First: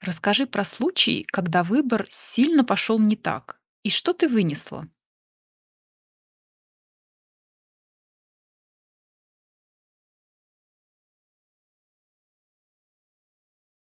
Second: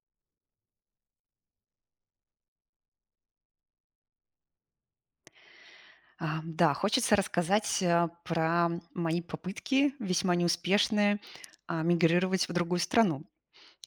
Расскажи про случай, когда выбор сильно пошел не так. И что ты вынесла? Да, хочется рассказать про мои попытки, весьма неуспешные, мигрировать в другую страну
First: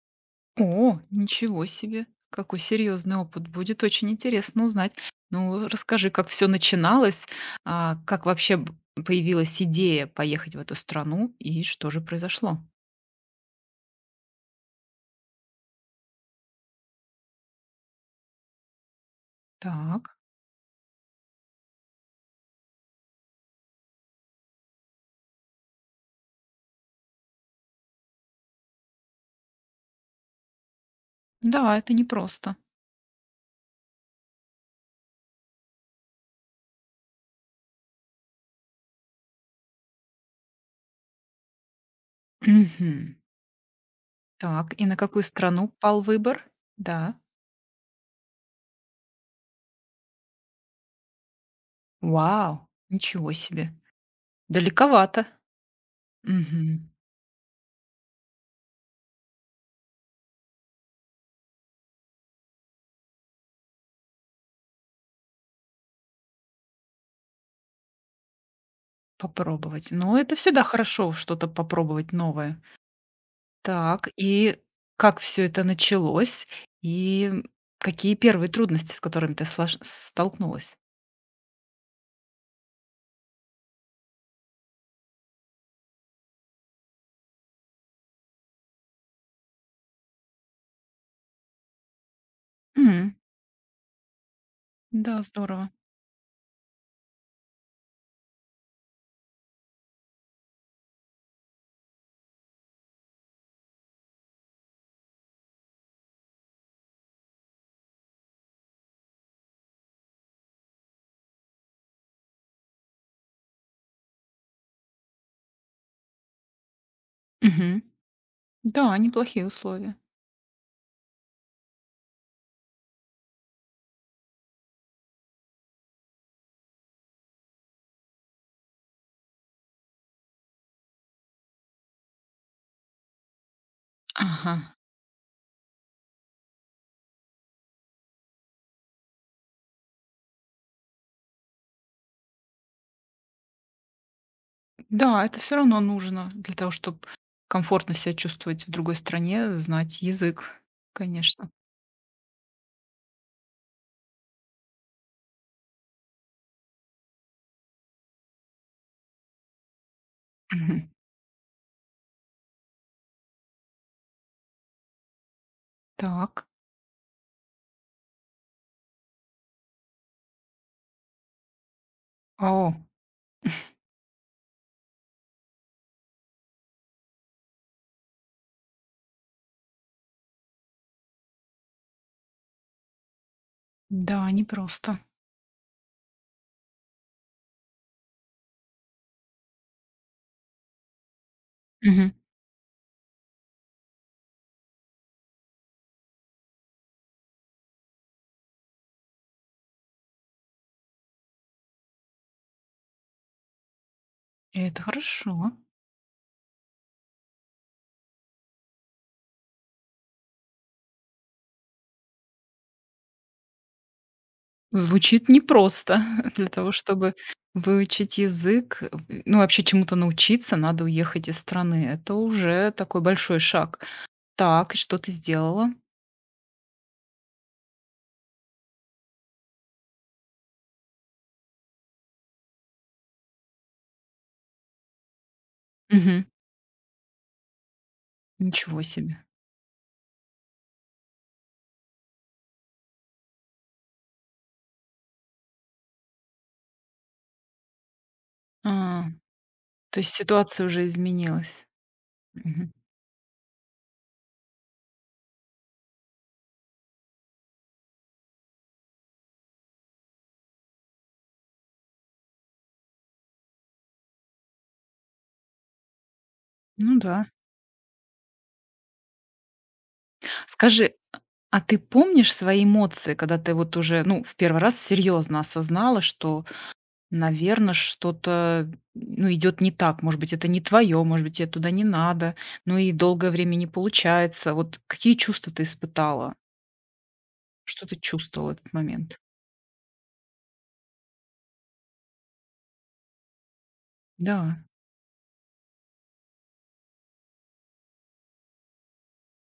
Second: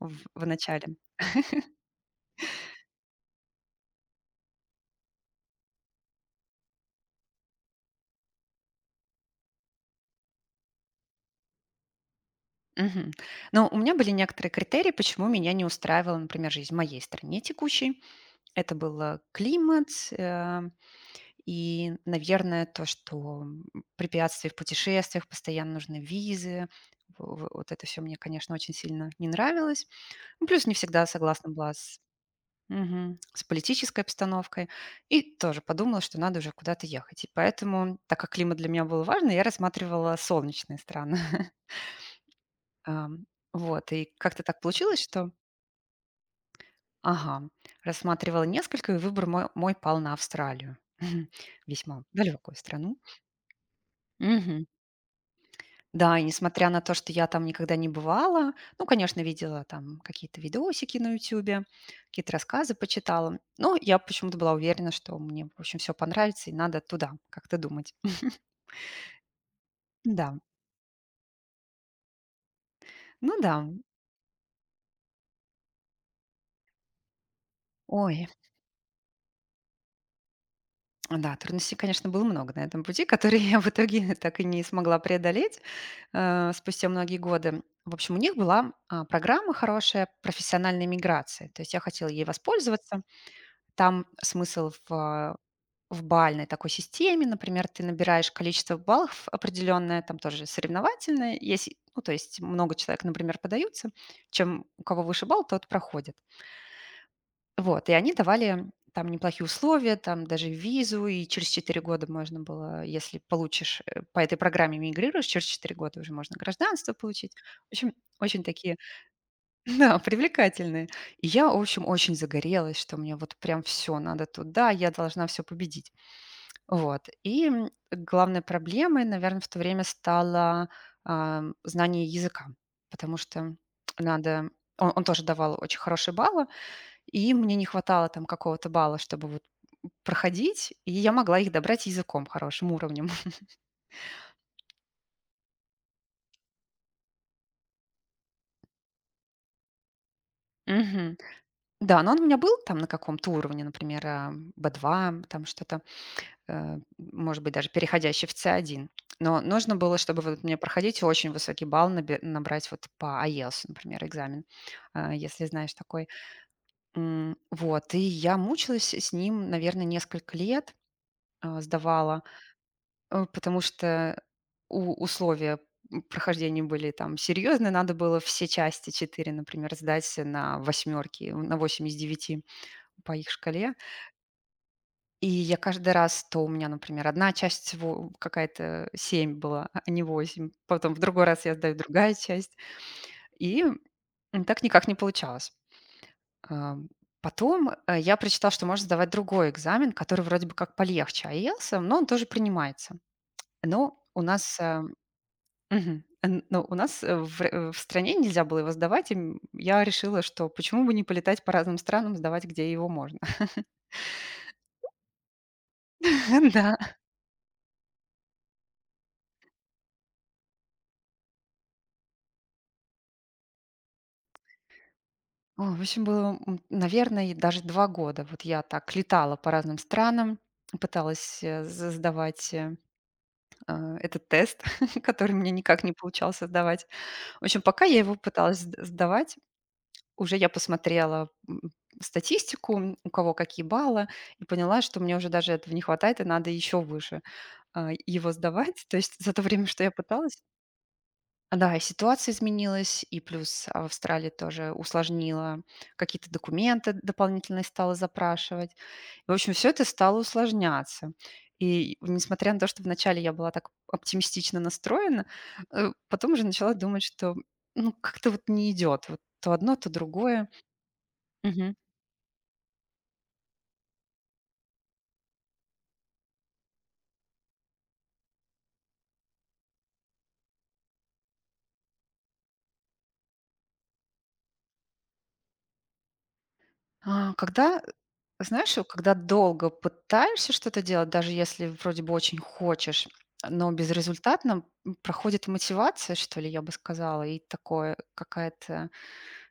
в начале. О, ничего себе! Какой серьезный опыт. Будет очень интересно узнать. Ну, расскажи, как все начиналось, как вообще появилась идея поехать в эту страну и что же произошло? Мгм. Но у меня были некоторые критерии, почему меня не устраивала, например, жизнь в моей стране текущей. Это был климат Так, э, и, наверное, то, что препятствия в путешествиях, постоянно нужны визы. Вот это все мне, конечно, очень сильно не нравилось. Ну, плюс не всегда согласна была. да, это непросто. Мгм. С политической обстановкой. И тоже подумала, что надо уже куда-то ехать. И поэтому, так как климат для меня был важный, я рассматривала солнечные страны. Мгм. Ам, Вот, и как-то так Так, и на получилось, какую что страну пал выбор? Да. ага, рассматривала несколько, и выбор мой пал на Австралию. Весьма далекую Вау, страну. ничего себе. Мгм. Далековато. Да, и несмотря на Мгм. то, что я там никогда не бывала, ну, конечно, видела там какие-то видосики на "Ютюбе", какие-то рассказы почитала, но я почему-то была уверена, что мне, в общем, все понравится и надо туда как-то думать. Попробовать. Ну, Да, это всегда хорошо что-то попробовать новое. ну да. Так, и как все это началось? И какие Ой, первые трудности, с которыми ты слож столкнулась? да, трудностей, конечно, было много на этом пути, которые я в итоге так и не смогла преодолеть, спустя многие годы. В общем, у них была, программа хорошая профессиональной миграции, то есть я хотела ей воспользоваться. М, Там смысл да, здорово. в бальной такой системе, например, ты набираешь количество баллов определенное, там тоже соревновательное, если, ну, то есть много человек, например, подаются, чем у кого выше балл, тот проходит. Вот, и они давали там неплохие условия, там даже визу, и через 4 года можно было, если получишь, по этой программе мигрируешь, через 4 года уже можно гражданство получить. В Мгм. общем, очень такие, Да, неплохие условия. да, привлекательные. И я, в общем, очень загорелась, что мне вот прям все надо туда, я должна все победить. Вот. Главной проблемой, наверное, в то время стало, знание языка, потому что надо Ага. он тоже давал очень хорошие баллы, и мне не хватало там какого-то балла, чтобы вот проходить, и я могла их добрать языком, хорошим уровнем. Да, это все равно нужно для того, чтобы комфортно себя чувствовать в другой стране, знать язык, Мгм. конечно. Да, но он у меня был там на каком-то уровне, например, Б2, там что-то. Э, может быть, даже переходящий в C1. Но нужно было, чтобы вот мне Мгм. проходить очень высокий балл, набрать вот по IELTS, например, экзамен, если знаешь такой. Так. Вот, и я мучилась с ним, наверное, несколько лет, сдавала, О, потому что условия прохождения были там серьезные, надо было все части 4, например, сдать на восьмерки, на 8 из 9 по их шкале. да, непросто. И я каждый раз, то у меня, например, одна часть во какая-то 7 была, а не 8. Потом в другой раз я сдаю Мгм. другая часть. И, так никак не получалось. Ам, Потом, я прочитала, что можно сдавать другой экзамен, который вроде бы как полегче IELTS, но он тоже принимается. Но у нас, Это хорошо. В стране нельзя было его сдавать, и, я решила, что почему бы не полетать по разным странам, сдавать, где его можно. Звучит непросто. Для того, Да. чтобы выучить язык, ну, вообще чему-то научиться, надо уехать из страны. Это уже такой большой шаг. Так, и что ты сделала? Ой, в общем, было, наверное, даже 2 года. Вот я так летала по разным странам, пыталась, э, з сдавать, этот тест, который мне никак не Мгм. получался сдавать. В общем, пока я его пыталась сд Ничего себе. сдавать, уже я посмотрела, статистику, у кого какие баллы, и поняла, что мне уже даже этого не хватает и надо еще выше, его сдавать. То А, есть за то время, что я то есть пыталась. ситуация уже изменилась. Да, и ситуация Мгм. изменилась, и плюс Австралия тоже усложнила, какие-то документы дополнительные стала запрашивать. В общем, все это стало усложняться. И несмотря на то, что вначале я была так оптимистично настроена, потом уже начала Ну думать, да. что, ну, как-то вот не идет, вот то одно, то другое. Скажи, а Мгм. ты помнишь свои эмоции, когда ты вот уже, ну, в первый раз серьезно осознала, что наверное, что-то, ну, идет не так. Может быть, это не твое, может быть, те туда не надо. Ну и долгое время не получается. Вот какие чувства ты испытала? А, когда Что ты чувствовала в этот Знаешь, вот когда момент? долго пытаешься что-то делать, даже если вроде бы очень хочешь, но безрезультатно, Да. Проходит мотивация, что ли, я бы сказала, и такое какая-то,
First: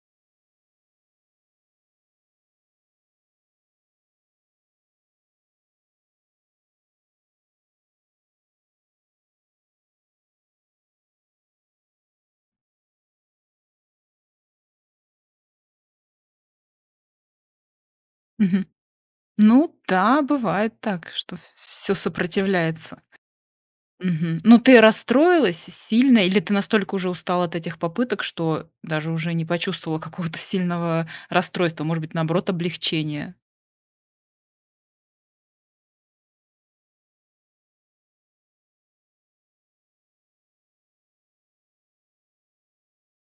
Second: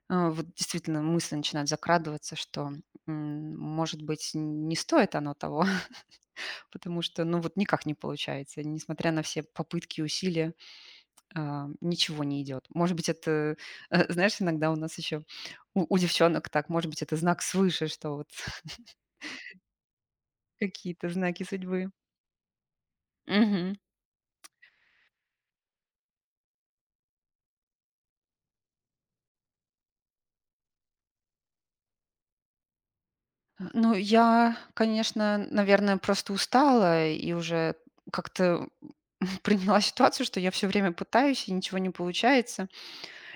вот действительно мысль начинает закрадываться, что, может быть, не стоит оно того, потому что, ну, вот никак не получается, несмотря на все попытки, усилия, ничего не идет. Может быть, это, знаешь, иногда у нас еще у девчонок так, может быть, это знак свыше, что вот Мгм. Ну да, бывает какие-то так, что знаки судьбы. все сопротивляется. Мгм. Мгм. Но ты расстроилась сильно или ты настолько уже устала от этих попыток, что даже уже не почувствовала какого-то сильного расстройства, может быть, наоборот, облегчения? Ну, я, конечно, наверное, просто устала и уже как-то приняла ситуацию, что я все время пытаюсь, и ничего не получается.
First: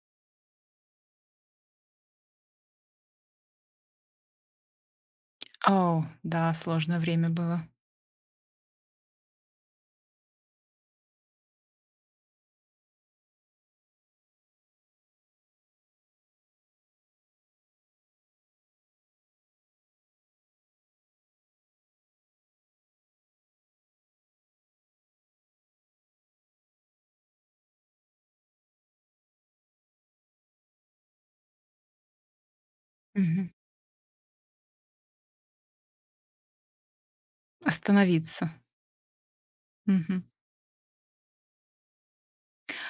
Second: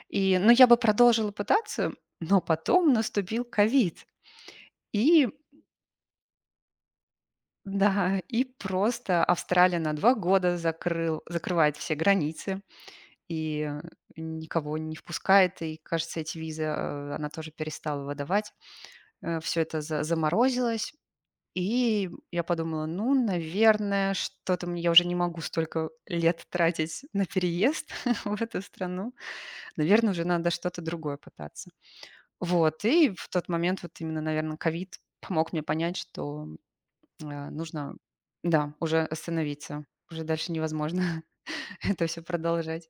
И, ну, я бы продолжила пытаться, но потом наступил ковид. И О да, сложное время было. да, и просто Австралия на 2 года закрыл закрывает все границы и, никого не впускает. И, кажется, эти визы, она тоже перестала выдавать. Все это за заморозилось. И я подумала, ну, наверное, что-то я уже не могу столько лет тратить на переезд в эту страну. Наверное, уже надо что-то другое пытаться. Вот, и в тот Мгм. момент вот именно, наверное, ковид помог мне понять, что нужно, Остановиться. да, уже остановиться. Мгм. Уже дальше невозможно это все продолжать.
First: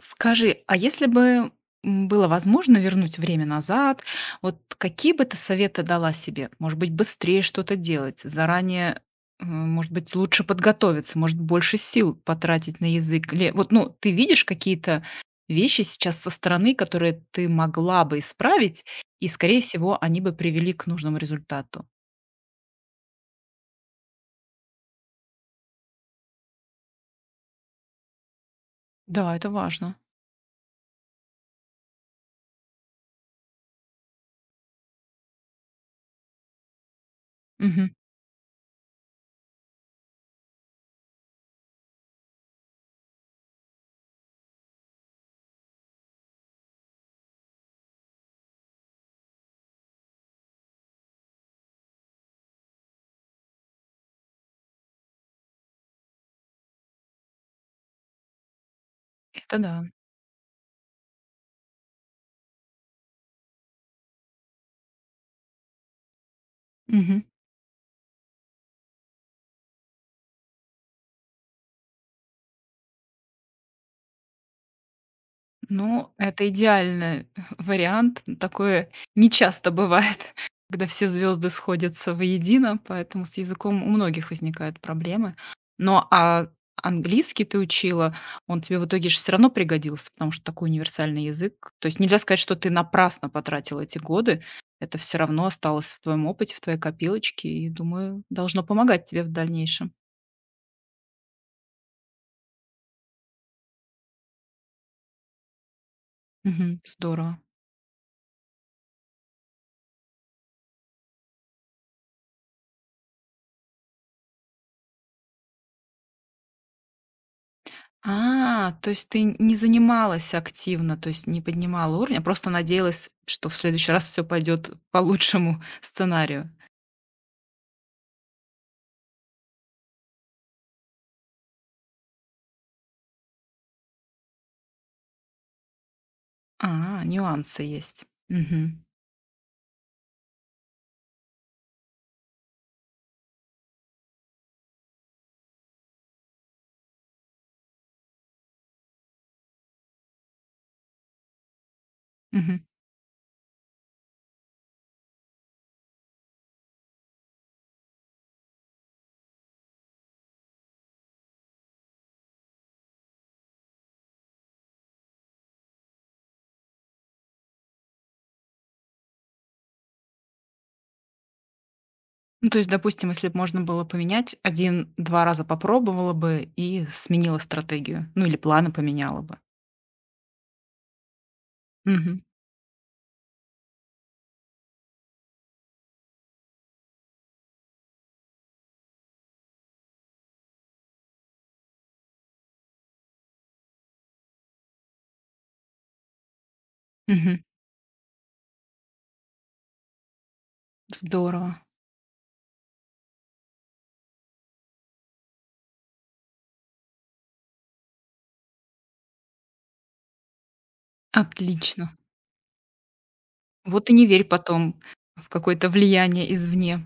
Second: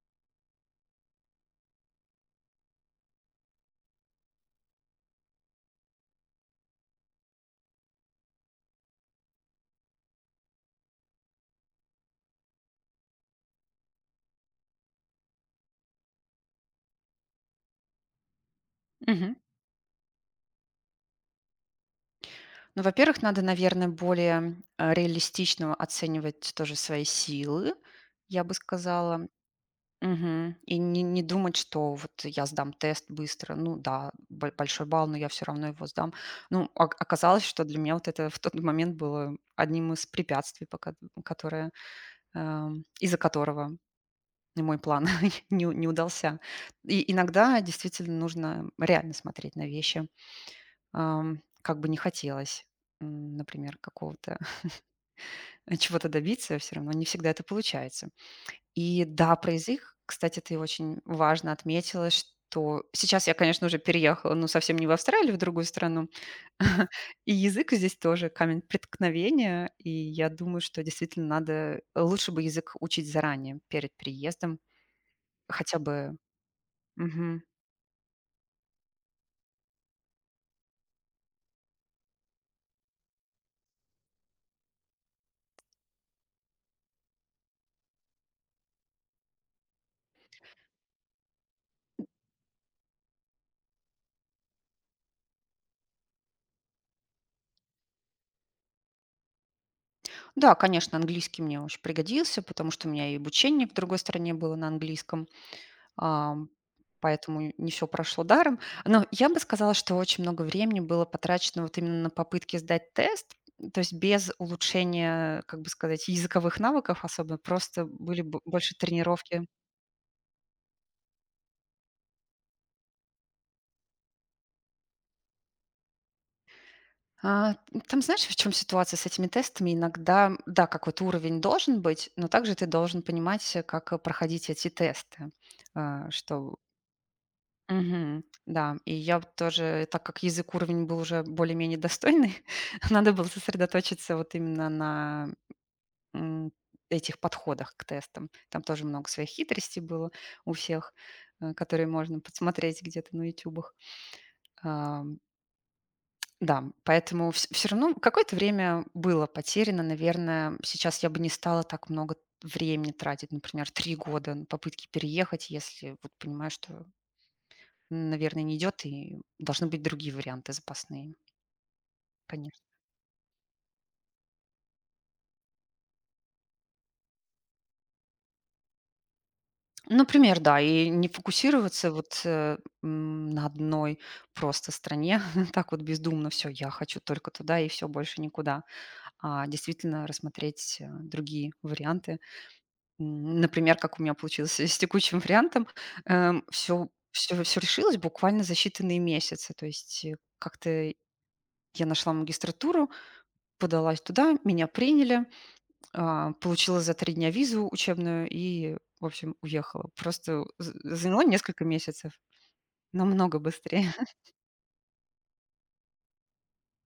Скажи, а если бы, было возможно вернуть время назад, вот какие бы ты советы дала себе? Может быть, быстрее что-то делать, заранее, может быть, лучше подготовиться, может, больше сил потратить на язык? Или вот, ну, ты видишь какие-то вещи сейчас со стороны, которые ты могла бы исправить, и, Мгм. скорее всего, они бы привели к нужному результату? Ну, во-первых, надо, наверное, более реалистично оценивать тоже свои силы, я бы сказала. Да, это важно. Мгм. И не думать, что вот я сдам тест быстро. Ну да, бо большой балл, но я все равно его сдам. Ну, оказалось, что для Мгм. меня вот это в тот момент было одним из препятствий, которое, из-за которого мой план не удался. И иногда действительно нужно реально смотреть на вещи, как бы не хотелось, например, какого-то чего-то добиться, все равно не всегда это получается. И да, про Это да. язык, кстати, ты очень важно отметила, что сейчас я, конечно, уже переехала, ну, совсем не в Австралию, а в другую страну. Мгм. И язык здесь тоже камень преткновения. И я думаю, что действительно надо лучше бы язык учить заранее, перед переездом. Хотя Ну, бы. это идеальный Мгм. вариант. Такое не часто бывает, когда все звезды сходятся воедино, поэтому с языком у многих возникают проблемы. Но а английский ты учила, он тебе в итоге же все равно пригодился, потому что такой универсальный язык. То есть нельзя сказать, что ты напрасно потратила эти годы. Это все равно осталось в твоем опыте, в твоей копилочке, и, думаю, должно помогать тебе в дальнейшем. Да, конечно, английский мне очень пригодился, потому что у меня и обучение в другой стране было на английском. Ам, Мгм. Здорово. Поэтому не все прошло даром. Но я бы сказала, что очень много времени было потрачено вот именно на попытки сдать тест. То есть без улучшения, как бы сказать, языковых навыков особенно просто были б А, больше то есть ты тренировки. не занималась активно, то есть не поднимала уровень, а просто надеялась, что в следующий раз все пойдет по лучшему сценарию. А, там знаешь, в чем ситуация с этими тестами? Иногда, да, какой-то уровень должен быть, но также ты должен понимать, как проходить эти тесты. А, что А, нюансы есть. Мгм. Да, Мгм. и я вот тоже, так как язык уровень был уже более-менее достойный, надо было сосредоточиться вот именно на м, этих подходах к тестам. Там тоже много своих хитростей было у всех, которые можно Мгм. подсмотреть где-то на ютубах. А, Да, поэтому все равно какое-то время было потеряно, наверное. Сейчас я бы не стала так много времени тратить, например, 3 года на попытки переехать, если вот понимаю, что наверное, не идет, и должны быть другие варианты запасные, Ну, то конечно. есть, допустим, если бы можно было поменять, один-два раза попробовала бы и сменила стратегию, ну или планы поменяла бы. Ну, например, да, и не фокусироваться вот, Мгм. На одной просто стране, так вот бездумно: все. Я хочу только туда и все больше никуда". А действительно рассмотреть, другие варианты. Например, как у меня получилось с текущим вариантом, все Мгм. все все решилось буквально за считанные месяцы. То есть, как-то Здорово. я нашла магистратуру, подалась туда, меня приняли. Получила за 3 дня визу учебную и, в общем, уехала. Просто з заняло несколько Отлично. месяцев. Намного Вот быстрее. и не верь потом в какое-то влияние извне.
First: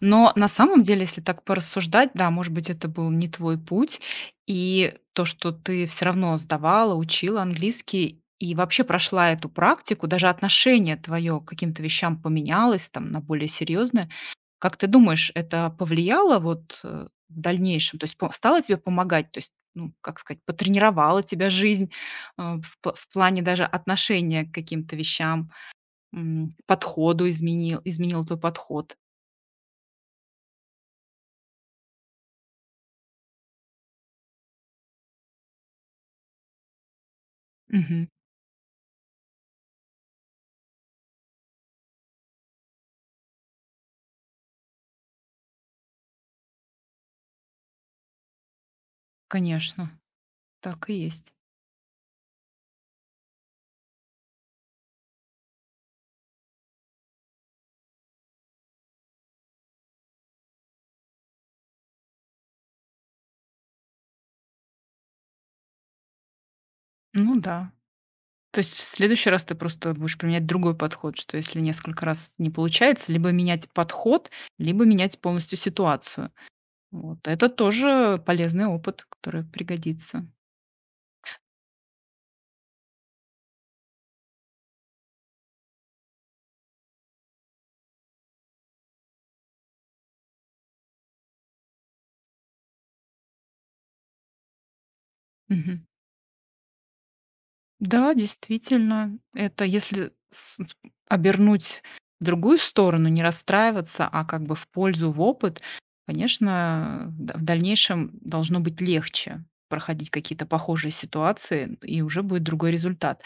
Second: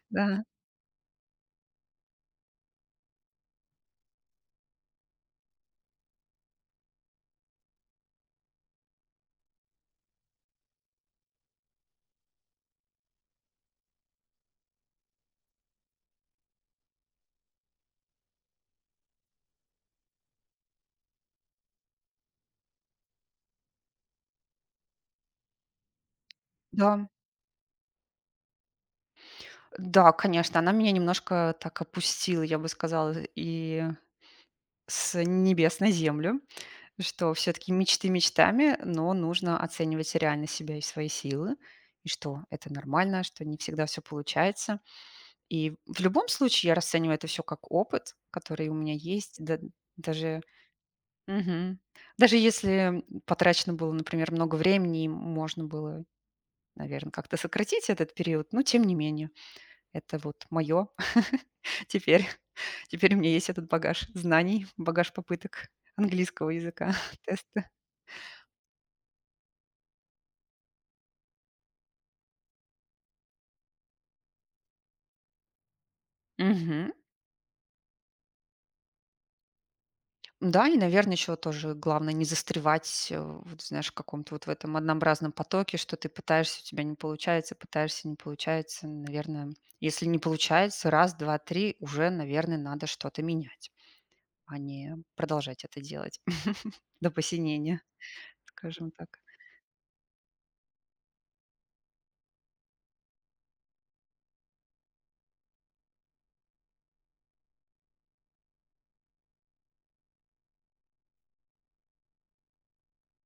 Но Да, на самом деле, если так порассуждать, да, может быть, это был не твой путь, и то, что ты все равно сдавала, учила английский и вообще прошла эту практику, даже отношение твое к каким-то вещам поменялось там на более серьезное. Как ты думаешь, это повлияло вот, в дальнейшем? То есть по стало тебе помогать? То есть, ну, как сказать, потренировала тебя жизнь, в плане даже отношения к каким-то вещам? М, да. подходу изменил твой подход. Да, конечно, она меня немножко так опустила, я бы сказала, и с небес на землю, что все таки Мгм. мечты мечтами, но нужно оценивать реально себя и свои силы, и что это нормально, что не всегда все получается. И в любом случае я расцениваю это все как опыт, который у меня есть. Да Конечно, даже так и есть. Мгм. Даже если потрачено было, например, много времени, и можно было, наверное, как-то сократить этот период, но тем не менее. Это вот мое. теперь. Теперь у меня есть этот багаж знаний, багаж попыток английского языка, Ну теста. да. То есть в следующий раз ты просто будешь применять другой подход, что если несколько раз не получается, либо менять подход, либо менять полностью ситуацию. Мгм. Вот. Это тоже полезный опыт, который пригодится. Да, и, наверное, еще тоже главное не застревать, вот знаешь, в каком-то вот в этом однообразном потоке, что ты пытаешься, у тебя не получается, пытаешься, не получается. Наверное, если не получается раз, 2, 3, уже, наверное, надо что-то менять, а не продолжать это Мгм. делать до посинения, Да, скажем действительно, так. это если с обернуть в другую сторону, не расстраиваться, а как бы в пользу, в опыт, конечно, да, в дальнейшем должно быть легче проходить какие-то похожие ситуации, и уже будет другой результат.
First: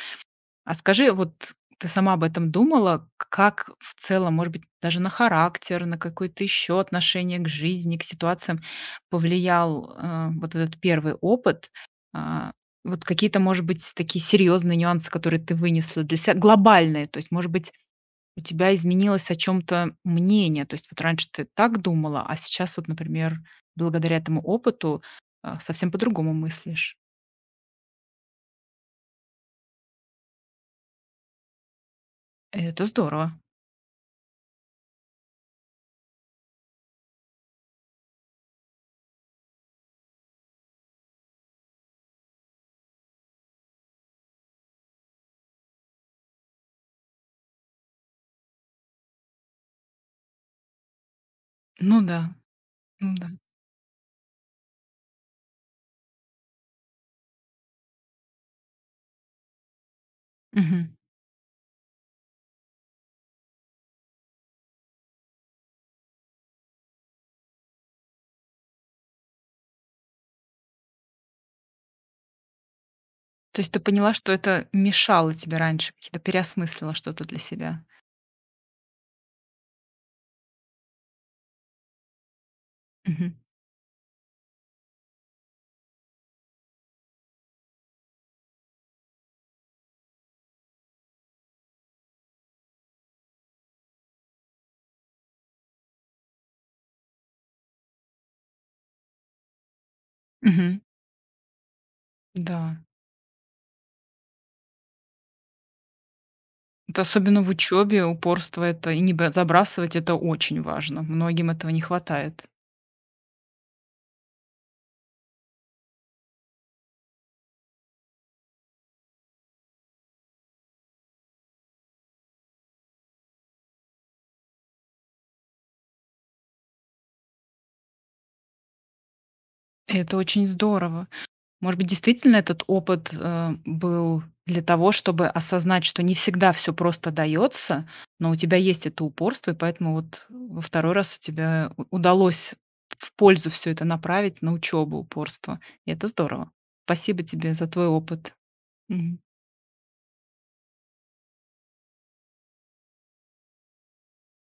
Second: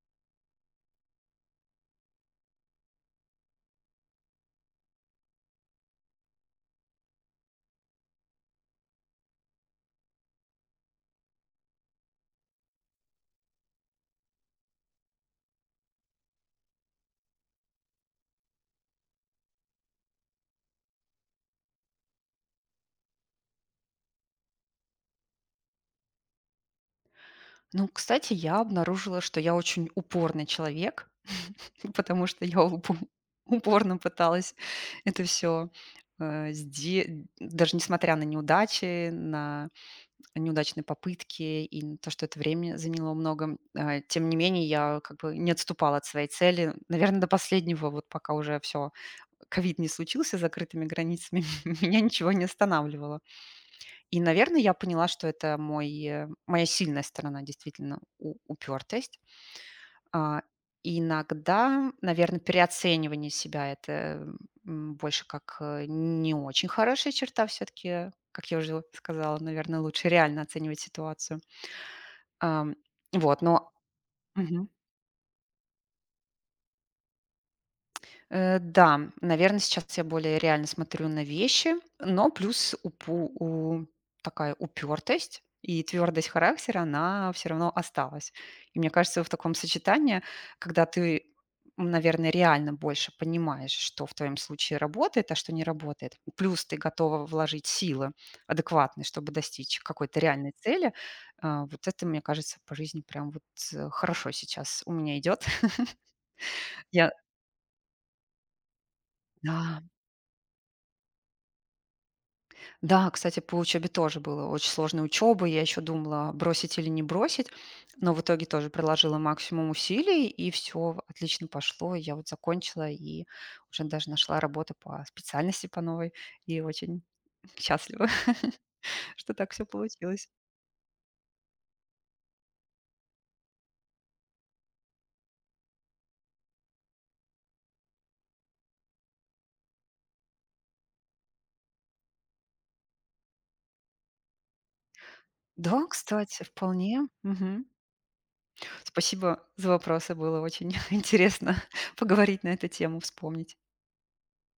А скажи, вот ты сама об этом думала? К Как в целом, может быть, даже на характер, на какое-то еще отношение к жизни, к ситуациям повлиял, вот этот первый опыт? А, вот какие-то, может быть, такие серьезные нюансы, которые ты вынесла для себя, глобальные. То есть, может быть, у тебя изменилось о чем то мнение. То есть вот раньше ты так думала, а сейчас вот, например, благодаря этому опыту, совсем по-другому мыслишь. Ну, кстати, я обнаружила, что я очень упорный человек, потому что я Это здорово. упорно пыталась это все даже несмотря на неудачи, на неудачные попытки и на то, что это время заняло много, тем не менее я как бы не отступала от своей цели, наверное, до последнего, вот пока уже все ковид не случился с закрытыми границами, Ну меня ничего да, не ну останавливало. да. И, наверное, я поняла, что это моя сильная сторона, действительно, упертость. А, Мгм. Иногда, наверное, переоценивание себя– это больше как не очень хорошая черта все-таки, как я уже сказала, наверное, лучше реально оценивать ситуацию. Ам, вот, То но... есть ты поняла, что это мешало тебе раньше, какие-то переосмыслила что-то для себя. Да, наверное, сейчас я более реально смотрю на вещи, но плюс упу Мгм. у такая упертость и твердость характера, она все равно осталась. И мне кажется, в таком сочетании, когда ты, наверное, реально больше понимаешь, что в твоем случае работает, а что не работает, плюс ты готова вложить силы адекватные, чтобы достичь какой-то реальной Мгм. цели, вот это, мне кажется, по Да. жизни прям вот хорошо сейчас у меня идет. Это Я, особенно в учебе упорство это и не б да, забрасывать это очень важно. Многим этого не хватает. Да, кстати, по учебе тоже было очень сложная учеба. Я еще думала, бросить или не бросить, но в итоге тоже приложила максимум усилий, и все отлично пошло. Я вот закончила и уже даже нашла работу по специальности по новой, и очень счастлива, что так все И это получилось. очень здорово. Может быть, действительно этот опыт, был для того, чтобы осознать, что не всегда все просто дается, но у тебя есть это упорство, и поэтому вот во второй раз у тебя у удалось в пользу все это направить на учебу, упорство. Да, И это кстати, здорово. вполне. Спасибо тебе Мгм. за твой опыт. Мгм. Спасибо за вопросы, было очень интересно поговорить на эту тему, вспомнить.